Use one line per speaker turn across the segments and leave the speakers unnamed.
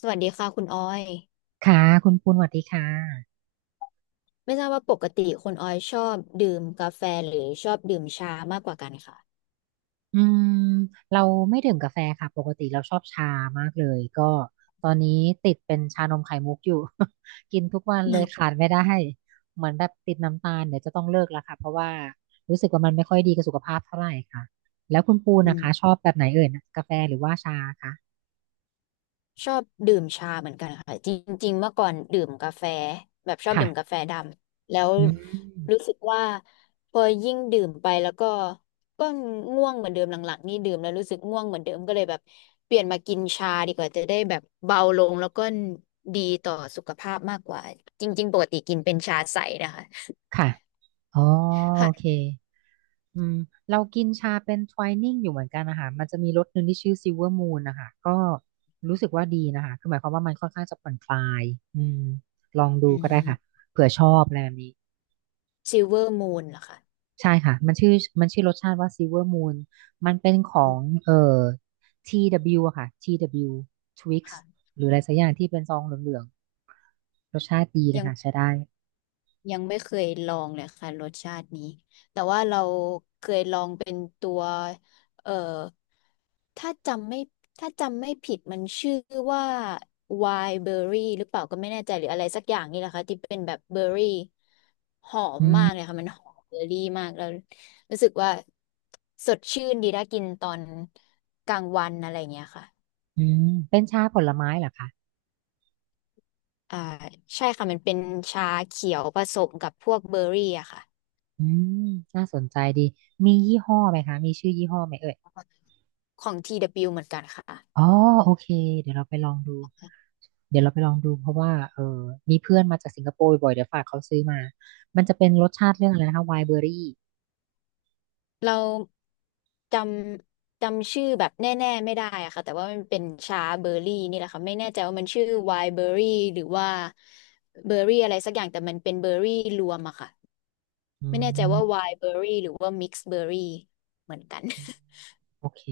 สวัสดีค่ะคุณออย
ค่ะคุณปูนสวัสดีค่ะ
ไม่ทราบว่าปกติคุณออยชอบดื่มกาแฟหรือชอบดื่มชามากกว่ากันค่ะ
อืมเราไม่ดื่มกาแฟค่ะปกติเราชอบชามากเลยก็ตอนนี้ติดเป็นชานมไข่มุกอยู่ กินทุกวันเลยขาดไม่ได้เหมือนแบบติดน้ำตาลเดี๋ยวจะต้องเลิกแล้วค่ะเพราะว่ารู้สึกว่ามันไม่ค่อยดีกับสุขภาพเท่าไหร่ค่ะแล้วคุณปูน
อื
นะคะช
ม
อบแบบไหนเอ่ยนะกาแฟหรือว่าชาคะ
ชอบดื่มชาเหมือนกันค่ะจริงๆเมื่อก่อนดื่มกาแฟแบบชอบ
ค่ะ
ดื่มกาแฟดำแล้ว
อืม
รู้สึกว่าพอยิ่งดื่มไปแล้วก็ก็ง่วงเหมือนเดิมหลังๆนี่ดื่มแล้วรู้สึกง่วงเหมือนเดิมก็เลยแบบเปลี่ยนมากินชาดีกว่าจะได้แบบเบาลงแล้วก็ดีต่อสุขภาพมากกว่าจริงๆปกติกินเป็นชาใสนะคะ
ค่ะอ๋อโอเค
ค่ะ
อืมเรากินชาเป็นท w ายนิ่งอยู่เหมือนกันนะคะมันจะมีรสหนึ่งที่ชื่อซิลเวอร์มูนนะคะก็รู้สึกว่าดีนะคะคือหมายความว่ามันค่อนข้างจะผ่อนคลายอืมลองดู
อื
ก็ได้ค่ะ
ม
เผื่อชอบอะไรแบบนี้
ซิลเวอร์มูนเหรอคะ
ใช่ค่ะมันชื่อรสชาติว่าซิลเวอร์มูนมันเป็นขอ
อื
ง
ม
TW อะค่ะ TW Twix
ค่ะ
หรืออะไรสักอย่างที่เป็นซองเหลืองๆรสชาติดีนะ
ยัง
คะใช้ได้
ยังไม่เคยลองเลยค่ะรสชาตินี้ แต่ว่าเราเคยลองเป็นตัวเอ่อถ้าจำไม่ถ้าจำไม่ผิดมันชื่อว่าไวน์เบอร์รี่หรือเปล่าก็ไม่แน่ใจหรืออะไรสักอย่างนี่แหละค่ะที่เป็นแบบเบอร์รี่หอม
อื
มากเลย
ม
ค่ะมันหอมเบอร์รี่มากแล้วรู้สึกว่าสดชื่นดีถ้ากินตอนกลางวันอะไรอย่างเงี้ยค่ะ
อืมเป็นชาผลไม้เหรอคะ
อ่าใช่ค่ะมันเป็นชาเขียวผสมกับพวกเบอร์รี่อะค่ะ
อืมน่าสนใจดีมียี่ห้อไหมคะมีชื่อยี่ห้อไหมเอ่ย
ของท TW เบิลยูเหมือนกันค่ะ
อ๋อโอเคเดี๋ยวเราไปลองดูเดี๋ยวเราไปลองดูเพราะว่าเออมีเพื่อนมาจากสิงคโปร์บ่อยเดี๋ยวฝากเขาซื้อมามันจะเป็นรสชาติเรื่องอะไรนะคะไวน์เบอรี่
เราจจำชื่อแบบแน่ๆไม่ได้อะค่ะแต่ว่ามันเป็นชาเบอร์รี่นี่แหละค่ะไม่แน่ใจว่ามันชื่อไวน์เบอร์รี่หรือว่าเบอร์รี่อะไรสักอย่างแต่มันเป็นเบอร์รี่รวมอะค่ะ
อื
ไม่แน่ใจว่าไว
ม
น์เบอร์รี่หรือว่ามิกซ์เบอร์รี่เหมือนกัน
โอเค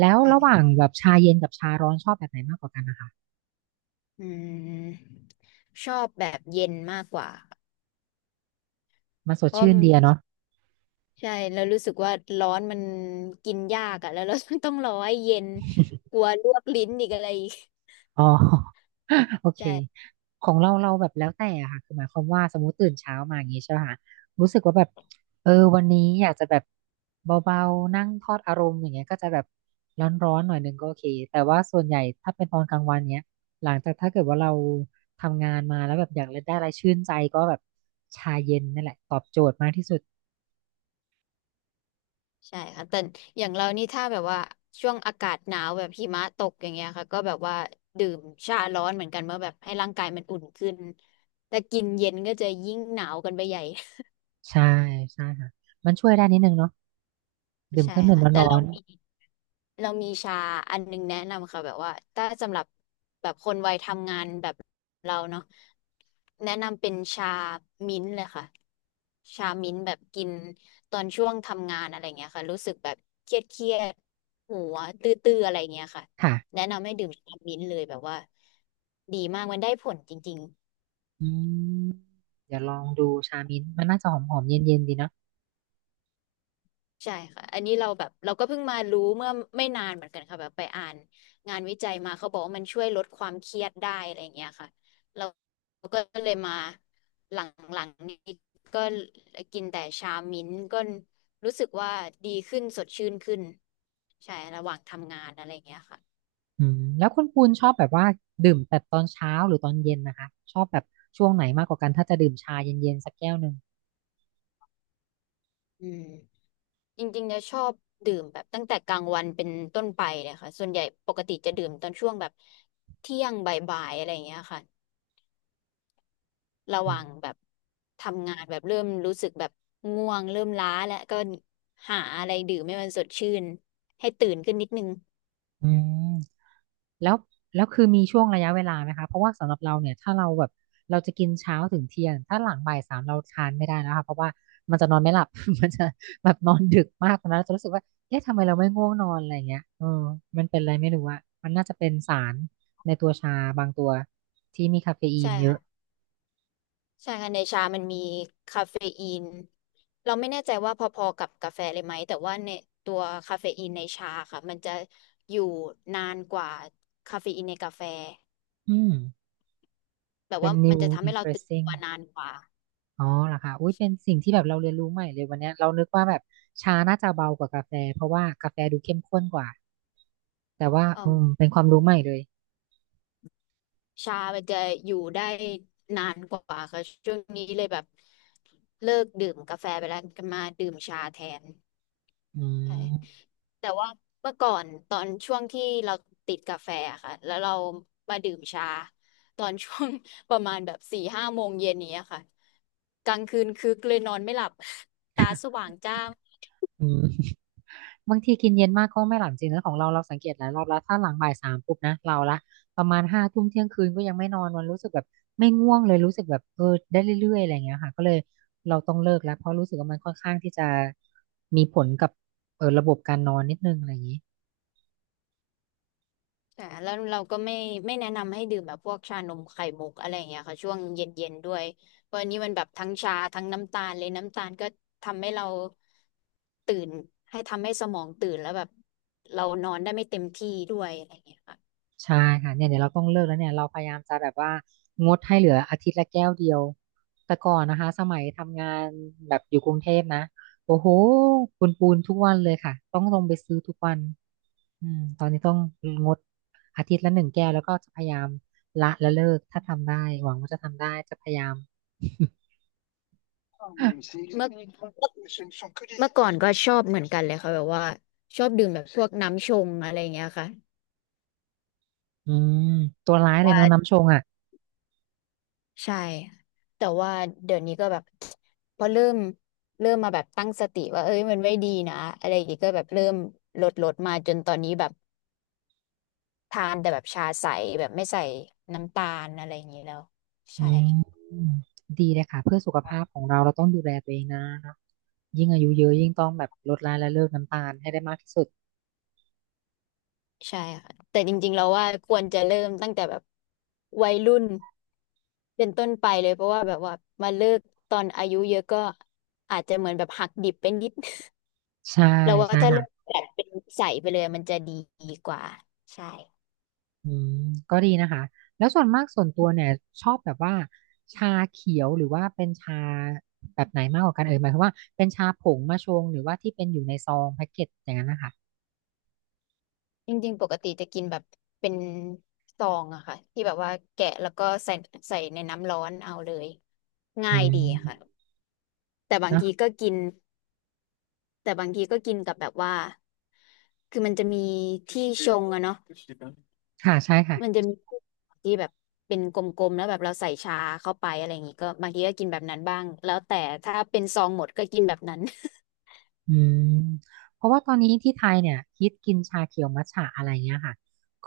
แล้ว
ใช่
ระหว่างแบบชาเย็นกับชาร้อนชอบแบบไหนมากกว่ากันนะคะ
อืมชอบแบบเย็นมากกว่า
มันส
เพ
ด
ราะ
ชื่นดีอะเนาะ
ใช่แล้วรู้สึกว่าร้อนมันกินยากอะแล้วเราต้องรอให้เย็น กลัวลวกลิ้นอีกอะไรอีก
อ๋อ โอเค
ใช่
ของเราเราแบบแล้วแต่อะค่ะคือหมายความว่าสมมติตื่นเช้ามาอย่างงี้ใช่ไหมคะรู้สึกว่าแบบเออวันนี้อยากจะแบบเบาๆนั่งทอดอารมณ์อย่างเงี้ยก็จะแบบร้อนๆหน่อยนึงก็โอเคแต่ว่าส่วนใหญ่ถ้าเป็นตอนกลางวันเนี้ยหลังจากถ้าเกิดว่าเราทำงานมาแล้วแบบอยากได้อะไรชื่นใจก็แบบชาเย็นนั่นแหละตอบโจทย์มากที่สุด
ใช่ค่ะแต่อย่างเรานี่ถ้าแบบว่า ช่วงอากาศหนาว แบบหิมะตกอย่างเงี้ยค่ะก็แบบว่า ดื่มชาร้อนเหมือนกันเมื่อแบบให้ร่างกายมันอุ่นขึ้น แต่กินเย็นก็จะยิ่งหนาวกันไปใหญ่
ใช่ใช่ค่ะมันช่วยได้นิดนึงเนาะดื่มเค
ใช่
รื่องดื่ม
ค่ะแต่
ร้อ
เรา
น
มีเรามีชาอันนึงแนะนำค่ะแบบว่าถ้าสำหรับแบบคนวัยทำงานแบบเราเนาะแนะนำเป็นชามิ้นท์เลยค่ะชามิ้นท์แบบกินตอนช่วงทำงานอะไรเงี้ยค่ะรู้สึกแบบเครียดหัวตื้อๆอะไรเงี้ยค่ะ
ๆค่ะ
แนะนำให้ดื่มชามิ้นท์เลยแบบว่าดีมากมันได้ผลจริง
อืมเดี๋ยวลองดูชามิ้นท์มันน่าจะหอมหอมเย็นเย็นๆดีนะ
ใช่ค่ะอันนี้เราแบบเราก็เพิ่งมารู้เมื่อไม่นานเหมือนกันค่ะแบบไปอ่านงานวิจัยมาเขาบอกว่ามันช่วยลดความเครียดได้อะไรอย่างเงี้ยค่ะเราก็เลยมาหลังๆนี้ก็กินแต่ชามิ้นท์ก็รู้สึกว่าดีขึ้นสดชื่นขึ้นใช่ระหว่างทำงานอะไรอย่างเงี้ยค่ะ
แล้วคุณปูนชอบแบบว่าดื่มแต่ตอนเช้าหรือตอนเย็นนะคะชอบแบบช่วงไหนมากกว่ากันถ้าจะดื่มชาเย็นเย็นสักแก้วหนึ่ง
อืมจริงๆจะชอบดื่มแบบตั้งแต่กลางวันเป็นต้นไปเลยค่ะส่วนใหญ่ปกติจะดื่มตอนช่วงแบบเที่ยงบ่ายๆอะไรอย่างเงี้ยค่ะ ระห
อื
ว่าง
ม
แบบทำงานแบบเริ่มรู้สึกแบบง่วงเริ่มล้าแล้วก็หาอะไรดื่มให้มันสดชื่นให้ตื่นขึ้นนิดนึง
อืม แล้วแล้วคือมีช่วงระยะเวลาไหมคะเพราะว่าสำหรับเราเนี่ยถ้าเราแบบเราจะกินเช้าถึงเที่ยงถ้าหลังบ่ายสามเราทานไม่ได้แล้วค่ะเพราะว่ามันจะนอนไม่หลับ มันจะแบบนอนดึกมากตอนนั้นเราจะรู้สึกว่าเอ๊ะทำไมเราไม่ง่วงนอนอะไรอย่างเงี้ยเออมันเป็นอะไรไม่รู้อะมันน่าจะเป็นสารในตัวชาบางตัวที่มีคาเฟอี
ใช่
นเยอะ
ค่ะใช่ค่ะในชามันมีคาเฟอีนเราไม่แน่ใจว่าพอๆกับกาแฟเลยไหมแต่ว่าในตัวคาเฟอีนในชาค่ะมันจะอยู่นานกว่าคาเฟอีนในกาแฟ
อืม
แบบ
เป็น
ว่ามัน
new
จะทำให้เราตื่น
interesting
ตัวนานกว่า
อ๋อเหรอคะอุ้ยเป็นสิ่งที่แบบเราเรียนรู้ใหม่เลยวันเนี้ยเรานึกว่าแบบชาน่าจะเบากว่ากาแฟเพราะว่ากาแฟดูเข้มข้นกว่าแต่ว่า
อืม
เป็นความรู้ใหม่เลย
ชามันจะอยู่ได้นานกว่าค่ะช่วงนี้เลยแบบเลิกดื่มกาแฟไปแล้วก็มาดื่มชาแทน
อื
ใช่
ม
แต่ว่าเมื่อก่อนตอนช่วงที่เราติดกาแฟอะค่ะแล้วเรามาดื่มชาตอนช่วง ประมาณแบบ4-5 โมงเย็นนี้ยค่ะกลางคืนคึกเลยนอนไม่หลับ ตาสว่างจ้า
อืมบางทีกินเย็นมากก็ไม่หลับจริงนะของเราเราสังเกตหลายรอบแล้วถ้าหลังบ่ายสามปุ๊บนะเราละประมาณห้าทุ่มเที่ยงคืนก็ยังไม่นอนมันรู้สึกแบบไม่ง่วงเลยรู้สึกแบบเออได้เรื่อยๆอะไรอย่างเงี้ยค่ะก็เลยเราต้องเลิกแล้วเพราะรู้สึกว่ามันค่อนข้างที่จะมีผลกับเออระบบการนอนนิดนึงอะไรอย่างนี้
แต่แล้วเราก็ไม่แนะนำให้ดื่มแบบพวกชานมไข่มุกอะไรอย่างเงี้ยค่ะช่วงเย็นๆด้วยเพราะอันนี้มันแบบทั้งชาทั้งน้ำตาลเลยน้ำตาลก็ทำให้เราตื่นให้ทำให้สมองตื่นแล้วแบบเรานอนได้ไม่เต็มที่ด้วยอะไรอย่างเงี้ยค่ะ
ใช่ค่ะเนี่ยเดี๋ยวเราต้องเลิกแล้วเนี่ยเราพยายามจะแบบว่างดให้เหลืออาทิตย์ละแก้วเดียวแต่ก่อนนะคะสมัยทำงานแบบอยู่กรุงเทพนะโอ้โหปูนปูนทุกวันเลยค่ะต้องลงไปซื้อทุกวันตอนนี้ต้องงดอาทิตย์ละหนึ่งแก้วแล้วก็จะพยายามละและเลิกถ้าทำได้หวังว่าจะทำได้จะพยายาม
เ มื่อเมื่อก่อนก็ชอบเหมือนกันเลยค่ะแบบว่าชอบดื่มแบบพวกน้ำชงอะไรอย่างเงี้ยค่ะ
อืมตัวร้ายเลยเนาะน้ำชงอ่ะ
ใช่แต่ว่าเดี๋ยวนี้ก็แบบ พอเริ่มมาแบบตั้งสติว่าเอ้ยมันไม่ดีนะอะไรอย่างงี้ก็แบบเริ่มลดมาจนตอนนี้แบบทานแต่แบบชาใสแบบไม่ใส่น้ำตาลอะไรอย่างงี้แล้ว
อื
ใช่
มดีเลยค่ะเพื่อสุขภาพของเราเราต้องดูแลตัวเองนะ ยิ่งอายุเยอะยิ่งต้องแบบลดละและเลิกน้ำตาลให้ได้มากที่สุด
ใช่ค่ะแต่จริงๆเราว่าควรจะเริ่มตั้งแต่แบบวัยรุ่นเป็นต้นไปเลยเพราะว่าแบบว่ามาเลิกตอนอายุเยอะก็อาจจะเหมือนแบบหักดิบเป็นนิด
ใช่
เราว่า
ใช่
ถ้า
ค่ะ
เลิกแบบเป็นใสไปเลยมันจะดีกว่าใช่
อืมก็ดีนะคะแล้วส่วนมากส่วนตัวเนี่ยชอบแบบว่าชาเขียวหรือว่าเป็นชาแบบไหนมากกว่ากันเอ่ยหมายความว่าเป็นชาผงมาชงหรือว่าที่เป็นอยู่ในซองแพ็กเกจอย่างนั้นนะคะ
จริงๆปกติจะกินแบบเป็นซองอะค่ะที่แบบว่าแกะแล้วก็ใส่ในน้ำร้อนเอาเลย
อื
ง่ายดี
ม
ค่ะแต่บาง
เนาะ
ทีก็กินแต่บางทีก็กินกับแบบว่าคือมันจะมีที่ชงอะเนาะ
ค่ะใช่ค่ะ
มันจะมีที่แบบเป็นกลมๆแล้วแบบเราใส่ชาเข้าไปอะไรอย่างงี้ก็บางทีก็กินแบบนั้นบ้างแล้วแต่ถ้าเป็นซองหมดก็กินแบบนั้น
อืมเพราะว่าตอนนี้ที่ไทยเนี่ยฮิตกินชาเขียวมัทฉะอะไรเงี้ยค่ะ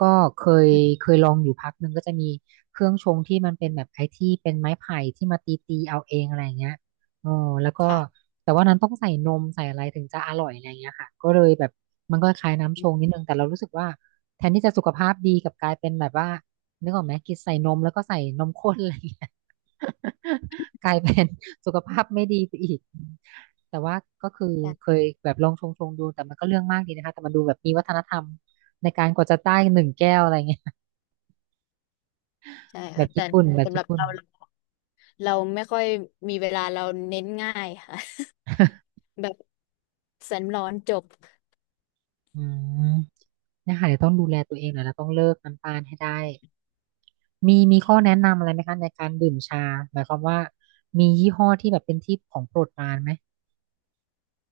ก็เคยลองอยู่พักหนึ่งก็จะมีเครื่องชงที่มันเป็นแบบไอ้ที่เป็นไม้ไผ่ที่มาตีเอาเองอะไรเงี้ยอ๋อแล้วก็
ค่ะ
แต่ว่านั้นต้องใส่นมใส่อะไรถึงจะอร่อยอะไรเงี้ยค่ะก็เลยแบบมันก็คล้ายน้ำชงนิดนึงแต่เรารู้สึกว่าแทนที่จะสุขภาพดีกลับกลายเป็นแบบว่านึกออกไหมกินใส่นมแล้วก็ใส่นมข้นอะไรเงี้ย กลายเป็นสุขภาพไม่ดีไปอีก แต่ว่าก็คือเค
ใช่
ยแบบลองชงดูแต่มันก็เรื่องมากดีนะคะแต่มันดูแบบมีวัฒนธรรมในการกว่าจะได้หนึ่งแก้วอะไรเงี้ย
ใช่
แบ
ค่ะ
บ
แต่
ญี่ปุ่นแบมบ
สำห
ญี่
รับ
ปุ่น
เราเราไม่ค่อยมีเวลาเราเน้นง่ายค่ะ แบบแสนร้อนจบ
อืมเนยคะเดี๋ยวต้องดูแลตัวเองหน่อยแล้วต้องเลิกน้ำตาลให้ได้มีข้อแนะนำอะไรไหมคะในการดื่มชาหมายความว่ามียี่ห้อที่แบบเป็นที่ของโปรดปรานไหม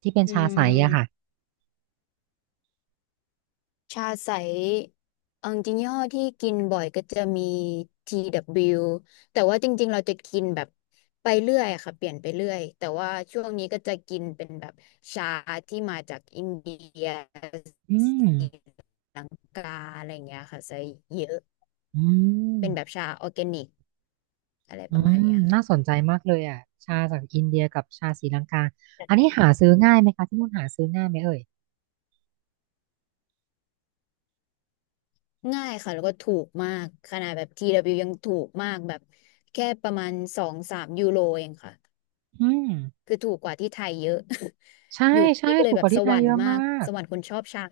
ที่เป็น
อื
ชาใสอะค่ะ
มชาใสเอาจริงๆยี่ห้อที่กินบ่อยก็จะมี TW แต่ว่าจริงๆเราจะกินแบบไปเรื่อยอะค่ะเปลี่ยนไปเรื่อยแต่ว่าช่วงนี้ก็จะกินเป็นแบบชาที่มาจากอินเดีย
อืม
สีกาอะไรอย่างเงี้ยค่ะใส่เยอะ
อื
เป็นแบบ
ม
ชาออร์แกนิกอะไร
อื
ประมาณ
ม
เนี้ยค่ะ
น่าสนใจมากเลยอะชาจากอินเดียกับชาศรีลังกาอันนี้หาซื้อง่ายไหมคะที่นู่นหาซื้อง่ายไหมเอ่ย
ง่ายค่ะแล้วก็ถูกมากขนาดแบบ TW ยยังถูกมากแบบแค่ประมาณ2-3 ยูโรเองค่ะ
อืม
คือถูกกว่าที่ไทยเยอะ
ใช่
อยู่ที่
ใช่
นี่ก็เล
ถู
ย
ก
แบ
ก
บ
ว่า
ส
ที่ไท
วร
ย
ร
เย
ค์
อะ
มา
มา
ก
ก
สวรรค์คนชอบชา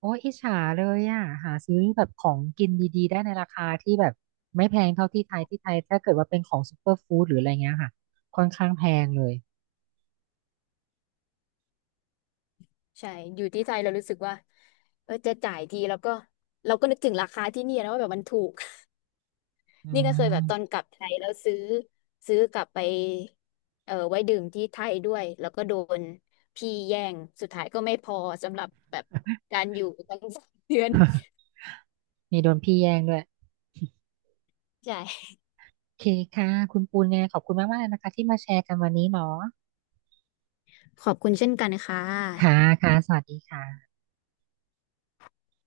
โอ้ยอิจฉาเลยอ่ะหาซื้อแบบของกินดีๆได้ในราคาที่แบบไม่แพงเท่าที่ไทยที่ไทยถ้าเกิดว่าเป็นของซูเปอร์ฟู้ดหรืออะไรเงี้ยค่ะค่อนข้างแพงเลย
ใช่อยู่ที่ไทยเรารู้สึกว่าเออจะจ่ายทีแล้วก็เราก็นึกถึงราคาที่เนี่ยนะว่าแบบมันถูก
อื
นี่ก็เคยแบบตอน
ม
กลับไทยแล้วซื้อซื้อกลับไปเออไว้ดื่มที่ไทยด้วยแล้วก็โดนพี่แย่ง สุดท้ายก็ไม่พอสำหรับแบบการอยู่ตั้ง 3 เดือน
มีโดนพี่แย่งด้วย
ใช่
โอเคค่ะคุณปูนยังไงขอบคุณมากๆเลยนะคะที่มาแชร์กันวันนี้เนาะ
ขอบคุณเช่นกันค่
ค่ะ
ะ
ค่ะสวัสดีค่ะ